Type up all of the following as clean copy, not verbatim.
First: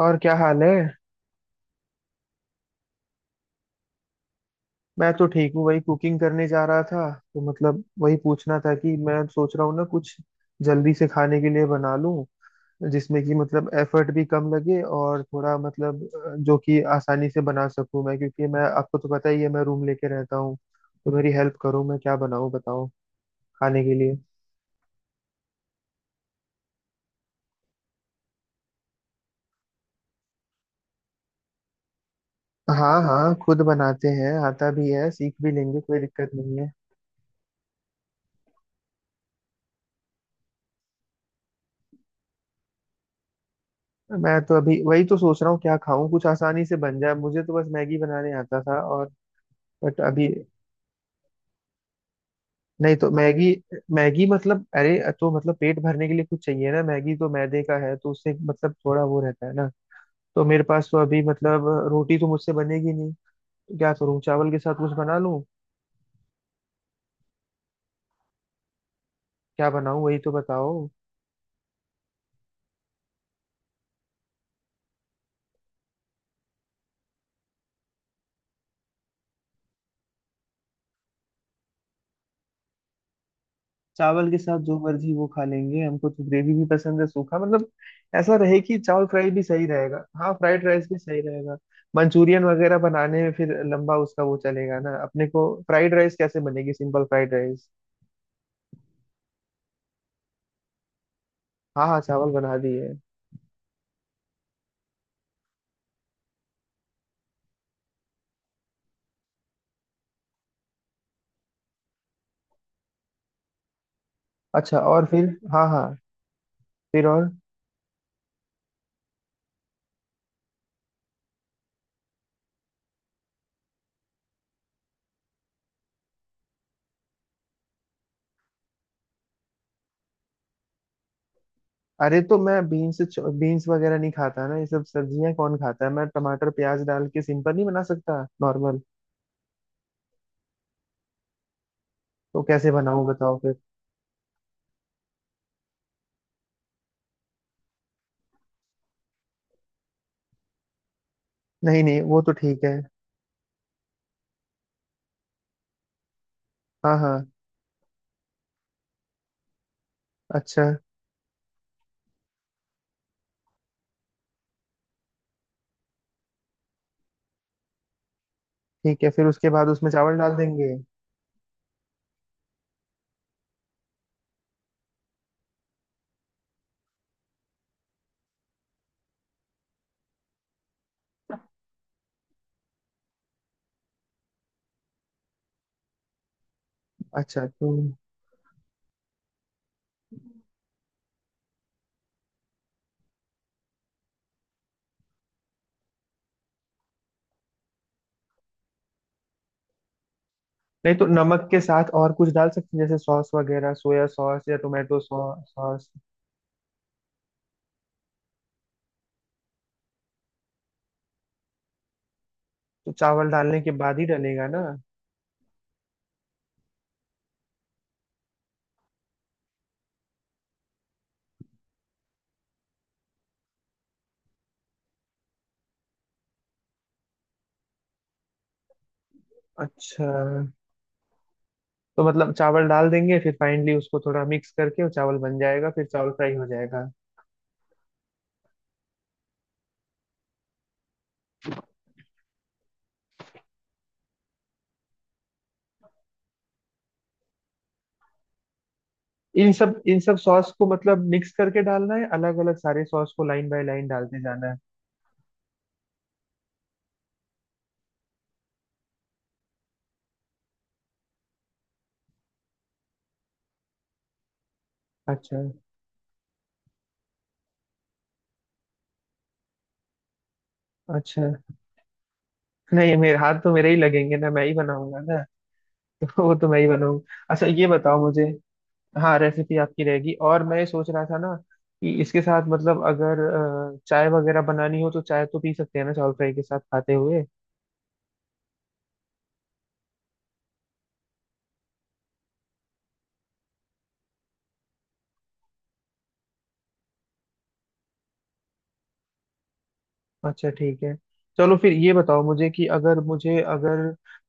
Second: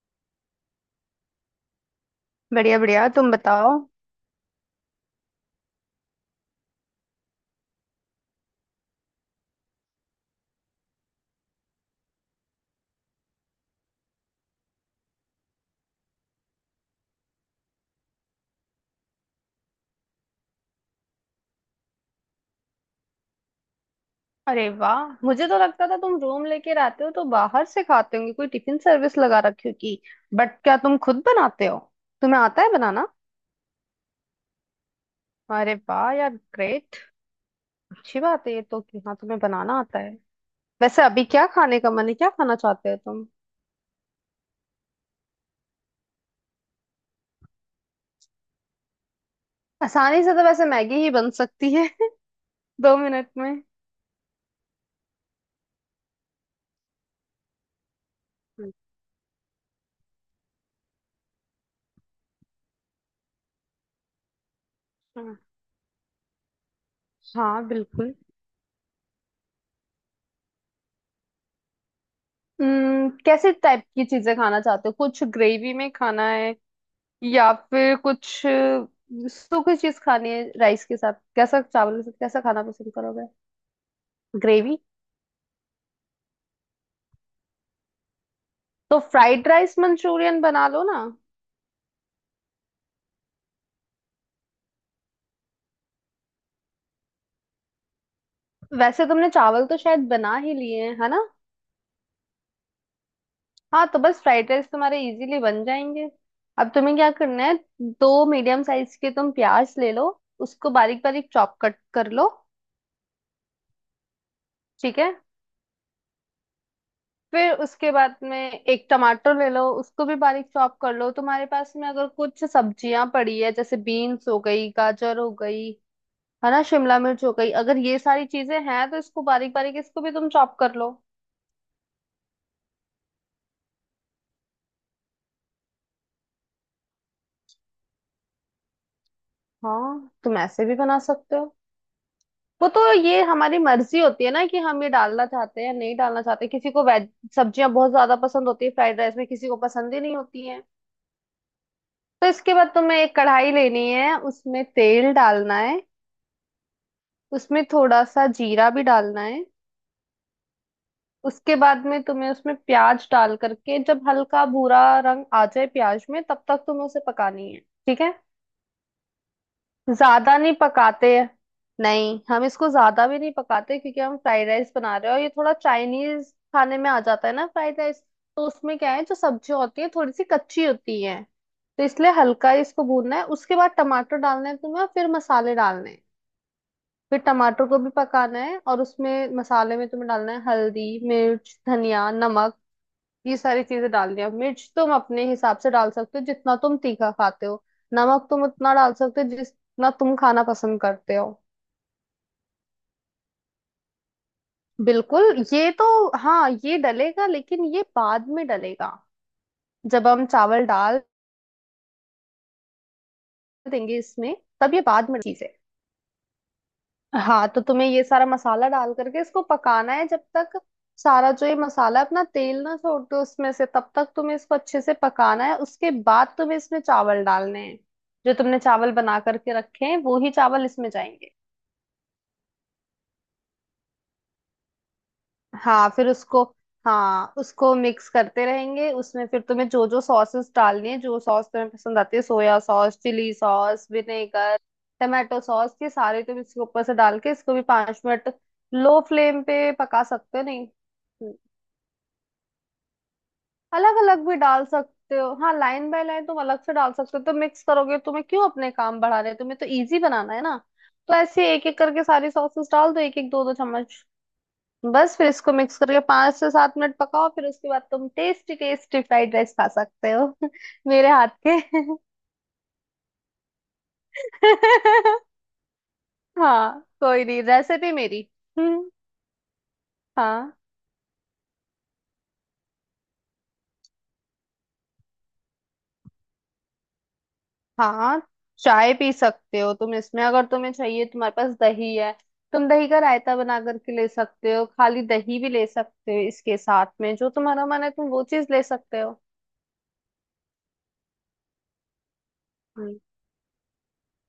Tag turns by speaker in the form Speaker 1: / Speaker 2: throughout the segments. Speaker 1: और क्या हाल है?
Speaker 2: बढ़िया बढ़िया, तुम बताओ।
Speaker 1: मैं तो ठीक हूँ, वही कुकिंग करने जा रहा था। तो मतलब वही पूछना था कि मैं सोच रहा हूँ ना, कुछ जल्दी से खाने के लिए बना लूँ, जिसमें कि मतलब एफर्ट भी कम लगे और थोड़ा मतलब जो कि आसानी से बना सकूँ मैं। क्योंकि मैं, आपको तो पता ही है, मैं रूम लेके रहता हूँ। तो मेरी हेल्प करो, मैं क्या बनाऊँ बताओ, खाने के लिए।
Speaker 2: अरे वाह, मुझे तो लगता था तुम रूम लेके रहते हो तो बाहर से खाते होंगे, कोई टिफिन सर्विस लगा रखी होगी। बट क्या तुम खुद बनाते हो? तुम्हें आता है
Speaker 1: हाँ
Speaker 2: बनाना?
Speaker 1: हाँ, खुद बनाते हैं, आता भी है, सीख भी
Speaker 2: अरे
Speaker 1: लेंगे, कोई
Speaker 2: वाह
Speaker 1: दिक्कत
Speaker 2: यार,
Speaker 1: नहीं है।
Speaker 2: ग्रेट। अच्छी बात है ये तो कि हाँ, तुम्हें बनाना आता है। वैसे अभी क्या खाने का मन है, क्या खाना चाहते हो तुम?
Speaker 1: मैं तो अभी वही तो सोच रहा हूँ, क्या खाऊं, कुछ आसानी से बन जाए। मुझे तो बस मैगी बनाने आता था और, बट
Speaker 2: आसानी
Speaker 1: अभी।
Speaker 2: से तो वैसे मैगी ही बन सकती है दो
Speaker 1: नहीं तो
Speaker 2: मिनट
Speaker 1: मैगी।
Speaker 2: में।
Speaker 1: मैगी मतलब, अरे तो मतलब पेट भरने के लिए कुछ चाहिए ना। मैगी तो मैदे का है, तो उससे मतलब थोड़ा वो रहता है ना। तो मेरे पास तो अभी, मतलब रोटी तो मुझसे बनेगी नहीं, तो क्या करूँ, चावल के साथ कुछ बना
Speaker 2: अच्छा।
Speaker 1: लूँ।
Speaker 2: हाँ बिल्कुल।
Speaker 1: क्या बनाऊँ वही तो बताओ।
Speaker 2: कैसे टाइप की चीजें खाना चाहते हो, कुछ ग्रेवी में खाना है या फिर कुछ सूखी चीज खानी है राइस के साथ? कैसा चावल के साथ कैसा खाना पसंद करोगे?
Speaker 1: चावल के साथ
Speaker 2: ग्रेवी।
Speaker 1: जो मर्जी वो खा लेंगे, हमको तो ग्रेवी भी पसंद है, सूखा मतलब ऐसा रहे कि
Speaker 2: तो
Speaker 1: चावल फ्राई भी
Speaker 2: फ्राइड
Speaker 1: सही
Speaker 2: राइस
Speaker 1: रहेगा। हाँ,
Speaker 2: मंचूरियन
Speaker 1: फ्राइड
Speaker 2: बना लो
Speaker 1: राइस भी
Speaker 2: ना।
Speaker 1: सही रहेगा। मंचूरियन वगैरह बनाने में फिर लंबा उसका वो चलेगा ना। अपने को फ्राइड राइस कैसे बनेगी, सिंपल फ्राइड राइस।
Speaker 2: वैसे तुमने चावल तो शायद बना ही लिए हैं, है ना?
Speaker 1: हाँ हाँ, चावल बना दिए।
Speaker 2: हाँ, तो बस फ्राइड राइस तुम्हारे इजीली बन जाएंगे। अब तुम्हें क्या करना है, 2 मीडियम साइज के तुम प्याज ले लो। उसको बारीक बारीक चॉप कट कर लो।
Speaker 1: अच्छा,
Speaker 2: ठीक
Speaker 1: और
Speaker 2: है।
Speaker 1: फिर? हाँ हाँ, फिर और?
Speaker 2: फिर उसके बाद में एक टमाटर ले लो, उसको भी बारीक चॉप कर लो। तुम्हारे पास में अगर कुछ सब्जियां पड़ी है, जैसे बीन्स हो गई, गाजर हो गई, है ना, शिमला मिर्च हो गई, अगर ये सारी चीजें हैं तो इसको बारीक बारीक इसको भी तुम चॉप कर लो।
Speaker 1: अरे, तो मैं बीन्स बीन्स वगैरह नहीं खाता ना। ये सब सब्जियां कौन खाता है। मैं टमाटर प्याज डाल के सिंपल नहीं बना सकता नॉर्मल?
Speaker 2: हाँ, तुम ऐसे भी बना सकते हो।
Speaker 1: तो
Speaker 2: वो
Speaker 1: कैसे
Speaker 2: तो
Speaker 1: बनाऊं
Speaker 2: ये
Speaker 1: बताओ फिर।
Speaker 2: हमारी मर्जी होती है ना कि हम ये डालना चाहते हैं या नहीं डालना चाहते, किसी को वेज सब्जियां बहुत ज्यादा पसंद होती है फ्राइड राइस में, किसी को पसंद ही नहीं होती है।
Speaker 1: नहीं नहीं, वो
Speaker 2: तो
Speaker 1: तो
Speaker 2: इसके
Speaker 1: ठीक
Speaker 2: बाद
Speaker 1: है।
Speaker 2: तुम्हें एक कढ़ाई लेनी है, उसमें तेल डालना है।
Speaker 1: हाँ हाँ।
Speaker 2: उसमें थोड़ा सा जीरा भी डालना है।
Speaker 1: अच्छा,
Speaker 2: उसके बाद में तुम्हें उसमें प्याज डाल करके जब हल्का भूरा रंग आ जाए प्याज में, तब तक तुम्हें उसे पकानी है। ठीक है,
Speaker 1: ठीक है, फिर उसके बाद उसमें चावल
Speaker 2: ज्यादा
Speaker 1: डाल
Speaker 2: नहीं
Speaker 1: देंगे।
Speaker 2: पकाते। नहीं, हम इसको ज्यादा भी नहीं पकाते क्योंकि हम फ्राइड राइस बना रहे हैं और ये थोड़ा चाइनीज खाने में आ जाता है ना फ्राइड राइस। तो उसमें क्या है, जो सब्जी होती है थोड़ी सी कच्ची होती है तो इसलिए हल्का ही इसको भूनना है। उसके बाद टमाटर डालना है तुम्हें और फिर मसाले डालने हैं। फिर
Speaker 1: अच्छा।
Speaker 2: टमाटर
Speaker 1: तो
Speaker 2: को भी पकाना है और उसमें मसाले में तुम्हें डालना है हल्दी मिर्च धनिया नमक, ये सारी चीजें डालनी है। मिर्च तुम अपने हिसाब से डाल सकते हो जितना तुम तीखा खाते हो, नमक तुम उतना डाल सकते हो जितना तुम खाना पसंद
Speaker 1: नहीं तो
Speaker 2: करते हो।
Speaker 1: नमक के साथ और कुछ डाल सकते हैं, जैसे सॉस वगैरह, सोया सॉस या टोमेटो
Speaker 2: बिल्कुल, ये तो।
Speaker 1: सॉस?
Speaker 2: हाँ ये डलेगा, लेकिन ये बाद में डलेगा, जब हम चावल डाल
Speaker 1: तो चावल डालने के
Speaker 2: देंगे
Speaker 1: बाद ही
Speaker 2: इसमें,
Speaker 1: डलेगा ना।
Speaker 2: तब। ये बाद में चीज है। हाँ, तो तुम्हें ये सारा मसाला डाल करके इसको पकाना है जब तक सारा जो ये मसाला अपना तेल ना छोड़ दे उसमें से, तब तक तुम्हें इसको अच्छे से पकाना है। उसके बाद तुम्हें इसमें चावल डालने हैं। जो तुमने चावल बना करके रखे हैं
Speaker 1: अच्छा,
Speaker 2: वो ही चावल इसमें जाएंगे।
Speaker 1: तो मतलब चावल डाल देंगे, फिर फाइनली उसको थोड़ा मिक्स करके वो चावल बन जाएगा, फिर
Speaker 2: हाँ, फिर
Speaker 1: चावल फ्राई
Speaker 2: उसको,
Speaker 1: हो जाएगा।
Speaker 2: हाँ, उसको मिक्स करते रहेंगे। उसमें फिर तुम्हें जो जो सॉसेस डालनी है, जो सॉस तुम्हें पसंद आती है, soya sauce, chilli sauce, vinegar, tomato sauce, ये सारे तुम इसके ऊपर से डाल के इसको भी 5 मिनट लो फ्लेम
Speaker 1: इन
Speaker 2: पे
Speaker 1: सब इन
Speaker 2: पका
Speaker 1: सब
Speaker 2: सकते हो।
Speaker 1: सॉस को
Speaker 2: नहीं,
Speaker 1: मतलब मिक्स करके डालना है, अलग अलग सारे सॉस को लाइन बाय लाइन
Speaker 2: अलग अलग
Speaker 1: डालते
Speaker 2: भी
Speaker 1: जाना है?
Speaker 2: डाल सकते हो, हाँ, लाइन बाय लाइन तुम अलग से डाल सकते हो, तो मिक्स करोगे? तुम्हें क्यों अपने काम बढ़ा रहे हैं, तुम्हें तो इजी बनाना है ना। तो ऐसे एक एक करके सारी सॉसेस डाल दो, एक एक दो दो चम्मच, बस। फिर
Speaker 1: अच्छा।
Speaker 2: इसको मिक्स करके 5 से 7 मिनट पकाओ, फिर उसके बाद तुम टेस्टी टेस्टी फ्राइड राइस खा सकते हो मेरे हाथ
Speaker 1: अच्छा,
Speaker 2: के।
Speaker 1: नहीं मेरे हाथ तो मेरे ही लगेंगे ना, मैं ही बनाऊंगा ना। तो वो तो मैं ही
Speaker 2: हाँ
Speaker 1: बनाऊंगा।
Speaker 2: कोई नहीं,
Speaker 1: अच्छा ये
Speaker 2: रेसिपी
Speaker 1: बताओ
Speaker 2: मेरी।
Speaker 1: मुझे,
Speaker 2: हम्म,
Speaker 1: हाँ रेसिपी आपकी रहेगी, और
Speaker 2: हाँ
Speaker 1: मैं सोच रहा था ना कि इसके साथ मतलब अगर चाय वगैरह बनानी हो, तो चाय तो पी सकते हैं ना चावल फ्राई के साथ खाते हुए?
Speaker 2: हाँ, चाय पी सकते हो तुम इसमें, अगर तुम्हें चाहिए। तुम्हारे पास दही है, तुम दही का रायता बना करके ले सकते हो, खाली दही भी ले सकते हो। इसके साथ में जो तुम्हारा मन है तुम वो चीज ले सकते हो।
Speaker 1: अच्छा, ठीक है। चलो फिर ये बताओ मुझे कि
Speaker 2: हम्म,
Speaker 1: अगर मुझे, अगर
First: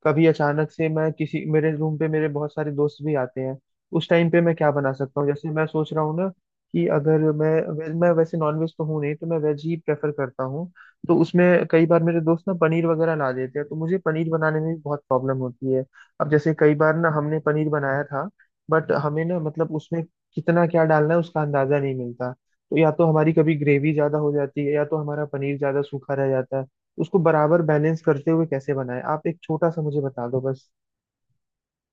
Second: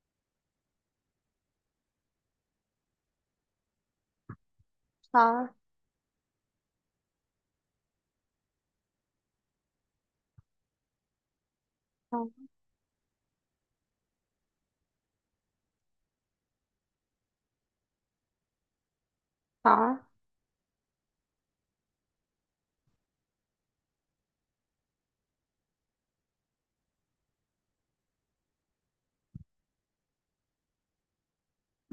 Speaker 1: कभी अचानक से, मैं किसी, मेरे रूम पे मेरे बहुत सारे दोस्त भी आते हैं, उस टाइम पे मैं क्या बना सकता हूँ?
Speaker 2: हाँ
Speaker 1: जैसे मैं सोच रहा हूँ ना कि अगर मैं वैसे नॉनवेज तो हूँ नहीं, तो मैं वेज ही प्रेफर करता हूँ। तो उसमें कई बार मेरे
Speaker 2: हाँ
Speaker 1: दोस्त ना पनीर वगैरह ला देते हैं, तो मुझे पनीर बनाने में भी बहुत प्रॉब्लम होती है। अब जैसे कई बार ना हमने पनीर बनाया था, बट हमें ना, मतलब उसमें
Speaker 2: हाँ,
Speaker 1: कितना क्या डालना है उसका अंदाजा नहीं मिलता। तो या तो हमारी कभी ग्रेवी ज्यादा हो जाती है, या तो हमारा पनीर ज्यादा सूखा रह जाता है। उसको बराबर बैलेंस करते हुए कैसे बनाएं आप, एक छोटा सा मुझे बता दो बस।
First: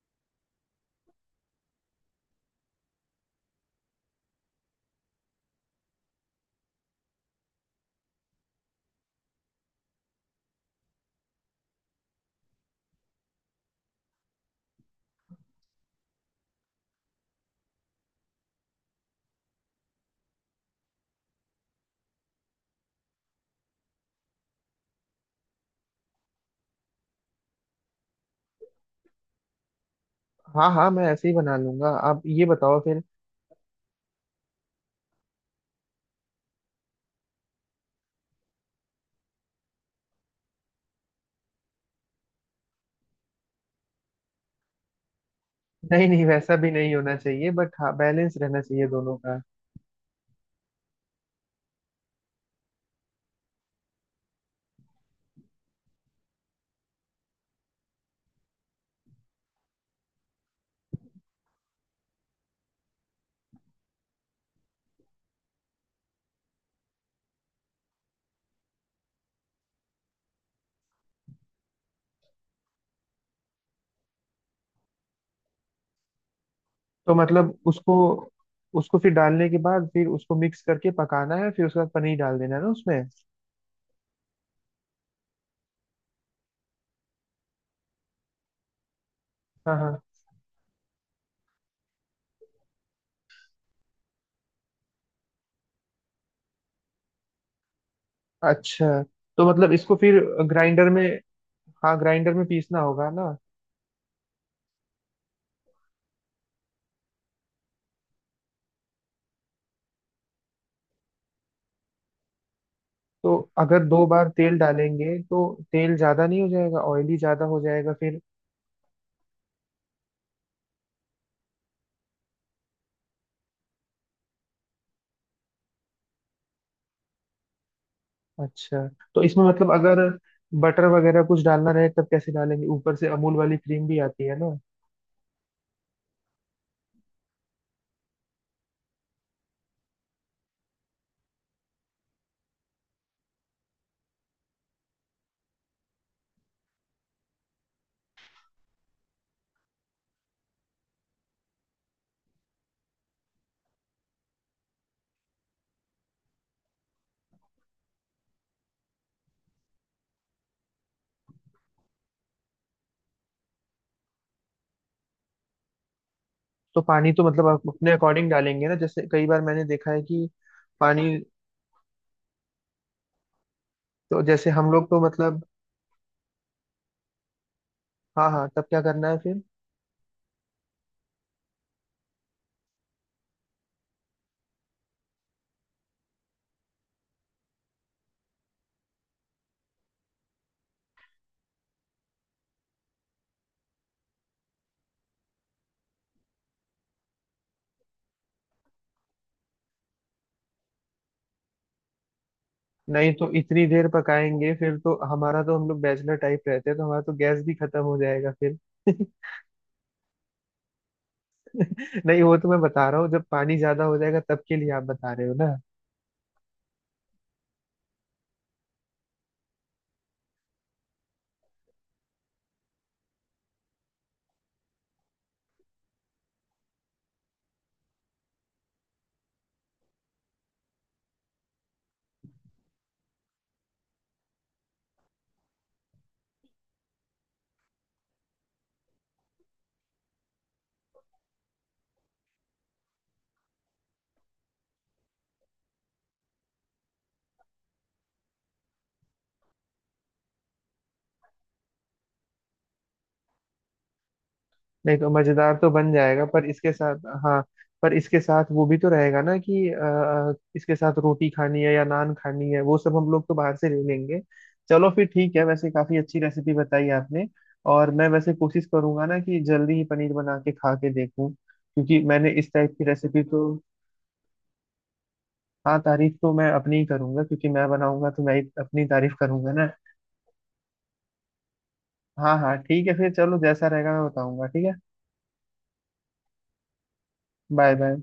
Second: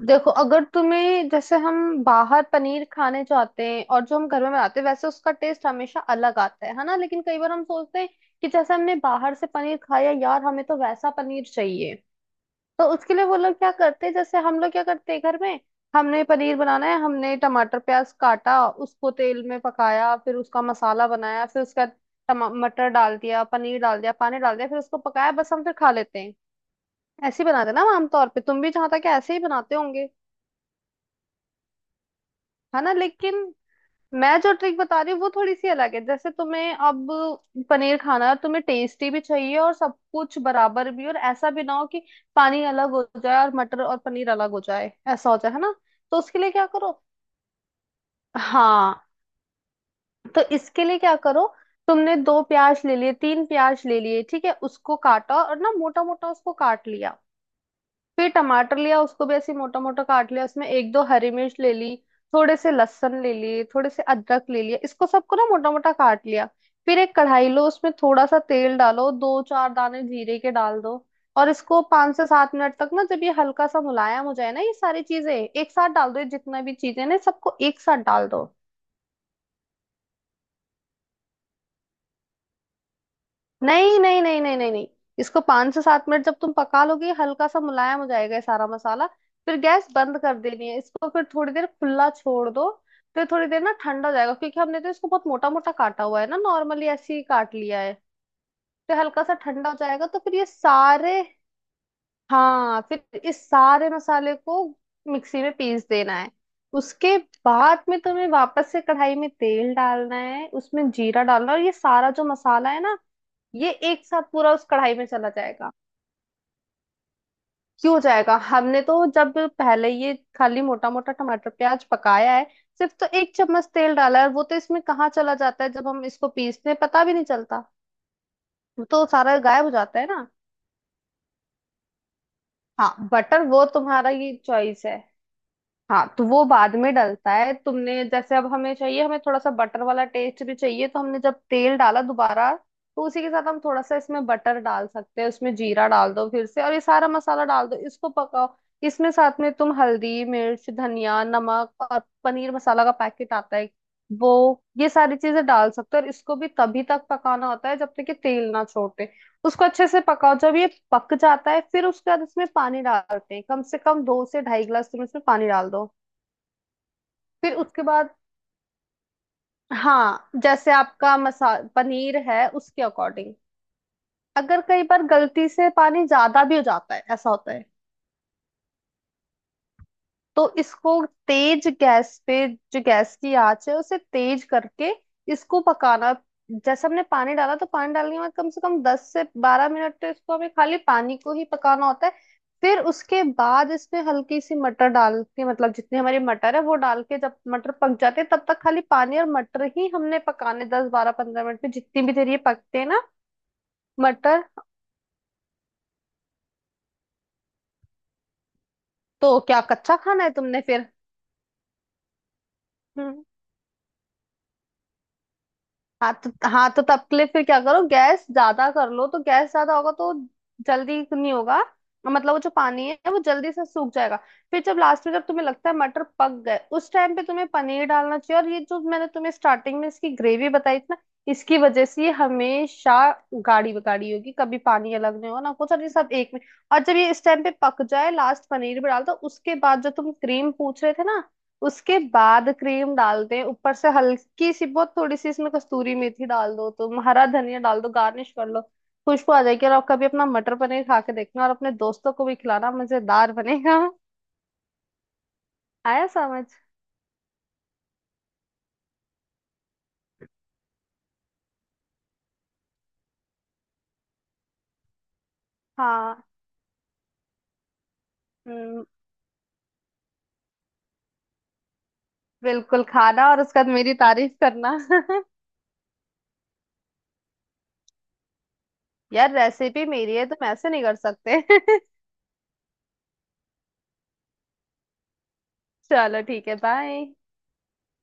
Speaker 2: देखो, अगर तुम्हें, जैसे हम बाहर पनीर खाने जाते हैं और जो हम घर में बनाते हैं, वैसे उसका टेस्ट हमेशा अलग आता है ना। लेकिन कई बार हम सोचते हैं कि जैसे हमने बाहर से पनीर खाया, यार हमें तो वैसा पनीर चाहिए। तो उसके लिए वो लोग क्या करते हैं, जैसे हम लोग क्या करते हैं घर में, हमने पनीर बनाना है, हमने टमाटर प्याज काटा, उसको तेल में पकाया, फिर उसका मसाला बनाया, फिर उसका मटर डाल दिया, पनीर डाल दिया, पानी डाल दिया, फिर उसको पकाया, बस हम फिर खा लेते हैं। ऐसे ही बनाते हैं ना हम आमतौर पे, तुम भी जहां तक है, ऐसे ही बनाते होंगे,
Speaker 1: हाँ हाँ, मैं ऐसे ही बना लूंगा, आप ये बताओ
Speaker 2: है ना।
Speaker 1: फिर।
Speaker 2: लेकिन मैं जो ट्रिक बता रही हूँ वो थोड़ी सी अलग है। जैसे तुम्हें अब पनीर खाना है, तुम्हें टेस्टी भी चाहिए और सब कुछ बराबर भी, और ऐसा भी ना हो कि पानी अलग हो जाए और मटर और पनीर अलग हो जाए, ऐसा हो जाए, है ना।
Speaker 1: नहीं
Speaker 2: तो
Speaker 1: नहीं,
Speaker 2: उसके लिए
Speaker 1: वैसा
Speaker 2: क्या
Speaker 1: भी नहीं
Speaker 2: करो,
Speaker 1: होना चाहिए, बट हाँ, बैलेंस रहना चाहिए
Speaker 2: हाँ,
Speaker 1: दोनों का।
Speaker 2: तो इसके लिए क्या करो, तुमने 2 प्याज ले लिए 3 प्याज ले लिए, ठीक है, उसको काटा और ना, मोटा मोटा उसको काट लिया। फिर टमाटर लिया, उसको भी ऐसे मोटा मोटा काट लिया। उसमें एक दो हरी मिर्च ले ली, थोड़े से लहसुन ले लिए, थोड़े से अदरक ले लिया, इसको सबको ना मोटा मोटा काट लिया। फिर एक कढ़ाई लो, उसमें थोड़ा सा तेल डालो, दो चार दाने जीरे के डाल दो, और इसको 5 से 7 मिनट तक ना, जब ये हल्का सा मुलायम हो जाए ना, ये सारी चीजें एक साथ डाल दो, ये जितना भी चीजें
Speaker 1: तो
Speaker 2: ना सबको
Speaker 1: मतलब
Speaker 2: एक
Speaker 1: उसको
Speaker 2: साथ डाल दो।
Speaker 1: उसको फिर डालने के बाद, फिर उसको मिक्स करके पकाना है, फिर उसके बाद पनीर डाल देना है ना उसमें?
Speaker 2: नहीं नहीं नहीं नहीं नहीं नहीं। इसको 5 से 7 मिनट जब तुम पका लोगे, हल्का सा मुलायम हो जाएगा ये सारा मसाला, फिर
Speaker 1: हाँ
Speaker 2: गैस
Speaker 1: हाँ,
Speaker 2: बंद कर देनी है इसको, फिर थोड़ी देर खुला छोड़ दो, फिर थोड़ी देर ना ठंडा हो जाएगा, क्योंकि हमने तो इसको बहुत मोटा मोटा काटा हुआ है ना नॉर्मली, ऐसे ही काट लिया है तो
Speaker 1: अच्छा,
Speaker 2: हल्का सा
Speaker 1: तो
Speaker 2: ठंडा
Speaker 1: मतलब
Speaker 2: हो
Speaker 1: इसको
Speaker 2: जाएगा। तो
Speaker 1: फिर
Speaker 2: फिर ये
Speaker 1: ग्राइंडर में,
Speaker 2: सारे,
Speaker 1: हाँ, ग्राइंडर में पीसना
Speaker 2: हाँ,
Speaker 1: होगा
Speaker 2: फिर
Speaker 1: ना?
Speaker 2: इस सारे मसाले को मिक्सी में पीस देना है। उसके बाद में तुम्हें वापस से कढ़ाई में तेल डालना है, उसमें जीरा डालना है और ये सारा जो मसाला है ना
Speaker 1: तो
Speaker 2: ये
Speaker 1: अगर दो
Speaker 2: एक
Speaker 1: बार
Speaker 2: साथ पूरा
Speaker 1: तेल
Speaker 2: उस कढ़ाई में
Speaker 1: डालेंगे
Speaker 2: चला
Speaker 1: तो
Speaker 2: जाएगा।
Speaker 1: तेल ज्यादा नहीं हो जाएगा, ऑयली ज्यादा हो जाएगा
Speaker 2: क्यों
Speaker 1: फिर?
Speaker 2: जाएगा, हमने तो जब पहले ये खाली मोटा मोटा टमाटर प्याज पकाया है, सिर्फ तो एक चम्मच तेल डाला है, और वो तो इसमें कहाँ चला जाता है, जब हम इसको पीसते हैं पता भी नहीं चलता, वो
Speaker 1: अच्छा।
Speaker 2: तो
Speaker 1: तो
Speaker 2: सारा
Speaker 1: इसमें
Speaker 2: गायब हो
Speaker 1: मतलब
Speaker 2: जाता
Speaker 1: अगर
Speaker 2: है ना।
Speaker 1: बटर वगैरह कुछ डालना रहे तब कैसे डालेंगे? ऊपर से
Speaker 2: हाँ,
Speaker 1: अमूल
Speaker 2: बटर
Speaker 1: वाली
Speaker 2: वो
Speaker 1: क्रीम भी
Speaker 2: तुम्हारा
Speaker 1: आती
Speaker 2: ये
Speaker 1: है ना।
Speaker 2: चॉइस है, हाँ, तो वो बाद में डलता है। तुमने जैसे, अब हमें चाहिए हमें थोड़ा सा बटर वाला टेस्ट भी चाहिए, तो हमने जब तेल डाला दोबारा, तो उसी के साथ हम थोड़ा सा इसमें बटर डाल सकते हैं। उसमें जीरा डाल दो फिर से और ये सारा मसाला डाल दो, इसको पकाओ। इसमें साथ में तुम हल्दी मिर्च धनिया नमक और पनीर मसाला का पैकेट आता है वो, ये सारी चीजें डाल सकते हो। और इसको भी तभी तक पकाना होता है जब तक कि तेल ना छोड़े, उसको अच्छे से पकाओ। जब ये पक जाता है फिर उसके बाद इसमें पानी डालते हैं, कम से कम 2 से ढाई गिलास तुम इसमें पानी डाल दो।
Speaker 1: तो पानी तो मतलब
Speaker 2: फिर
Speaker 1: आप
Speaker 2: उसके
Speaker 1: अपने
Speaker 2: बाद,
Speaker 1: अकॉर्डिंग डालेंगे ना, जैसे कई बार मैंने देखा है कि
Speaker 2: हाँ, जैसे
Speaker 1: पानी,
Speaker 2: आपका मसा पनीर है उसके अकॉर्डिंग।
Speaker 1: तो जैसे
Speaker 2: अगर
Speaker 1: हम
Speaker 2: कई
Speaker 1: लोग तो
Speaker 2: बार
Speaker 1: मतलब,
Speaker 2: गलती से पानी ज्यादा भी हो जाता है, ऐसा होता है,
Speaker 1: हाँ हाँ, तब क्या करना है फिर?
Speaker 2: तो इसको तेज गैस पे, जो गैस की आंच है उसे तेज करके इसको पकाना। जैसे हमने पानी डाला तो पानी डालने के बाद कम से कम 10 से 12 मिनट तो इसको हमें खाली पानी को ही पकाना होता है। फिर उसके बाद इसमें हल्की सी मटर डाल के, मतलब जितनी हमारी मटर है वो डाल के, जब मटर पक जाते हैं तब तक खाली पानी और मटर ही हमने पकाने, 10 12 15 मिनट में जितनी भी देर ये पकते हैं ना
Speaker 1: नहीं तो इतनी देर
Speaker 2: मटर,
Speaker 1: पकाएंगे फिर तो हमारा, तो हम लोग बैचलर टाइप रहते हैं, तो हमारा तो गैस भी खत्म हो जाएगा फिर।
Speaker 2: तो क्या कच्चा खाना है तुमने फिर?
Speaker 1: नहीं, वो तो मैं बता रहा हूँ,
Speaker 2: हम्म।
Speaker 1: जब पानी ज्यादा हो जाएगा तब के लिए आप बता रहे हो ना।
Speaker 2: हाँ तो, हाँ तो तब के लिए फिर क्या करो, गैस ज्यादा कर लो, तो गैस ज्यादा होगा तो जल्दी नहीं होगा, मतलब वो जो पानी है वो जल्दी से सूख जाएगा। फिर जब लास्ट में, जब तुम्हें लगता है मटर पक गए, उस टाइम पे तुम्हें पनीर डालना चाहिए। और ये जो मैंने तुम्हें स्टार्टिंग में इसकी ग्रेवी बताई थी ना, इसकी वजह से ये हमेशा गाढ़ी गाढ़ी होगी, कभी पानी अलग नहीं होगा ना कुछ, और ये सब एक में। और जब ये इस टाइम पे पक जाए लास्ट, पनीर भी डाल दो। उसके बाद जो तुम क्रीम पूछ रहे थे ना, उसके बाद क्रीम डालते हैं ऊपर से हल्की सी, बहुत थोड़ी सी। इसमें कस्तूरी मेथी डाल दो, तुम हरा धनिया डाल दो, गार्निश कर लो, खुशबू आ जाएगी। और आप कभी अपना मटर पनीर खा के देखना और अपने दोस्तों को भी खिलाना, मजेदार बनेगा।
Speaker 1: नहीं तो मजेदार तो बन
Speaker 2: आया
Speaker 1: जाएगा, पर
Speaker 2: समझ?
Speaker 1: इसके साथ, हाँ, पर इसके साथ वो भी तो रहेगा ना कि इसके साथ रोटी खानी है या नान खानी है, वो सब हम लोग तो बाहर से ले लेंगे। चलो फिर ठीक है, वैसे काफी अच्छी
Speaker 2: हाँ।
Speaker 1: रेसिपी बताई आपने। और मैं वैसे कोशिश
Speaker 2: हम्म,
Speaker 1: करूंगा ना कि जल्दी ही पनीर बना के खा के देखूं, क्योंकि मैंने इस टाइप
Speaker 2: बिल्कुल
Speaker 1: की रेसिपी
Speaker 2: खाना और
Speaker 1: तो,
Speaker 2: उसके बाद मेरी तारीफ करना।
Speaker 1: हाँ तारीफ तो मैं अपनी ही करूंगा, क्योंकि मैं बनाऊंगा तो मैं ही अपनी तारीफ
Speaker 2: यार,
Speaker 1: करूंगा।
Speaker 2: रेसिपी मेरी है, तुम ऐसे नहीं कर सकते।
Speaker 1: हाँ हाँ, ठीक है फिर, चलो जैसा रहेगा मैं बताऊंगा, ठीक है।
Speaker 2: चलो ठीक है, बाय।
Speaker 1: Bye bye.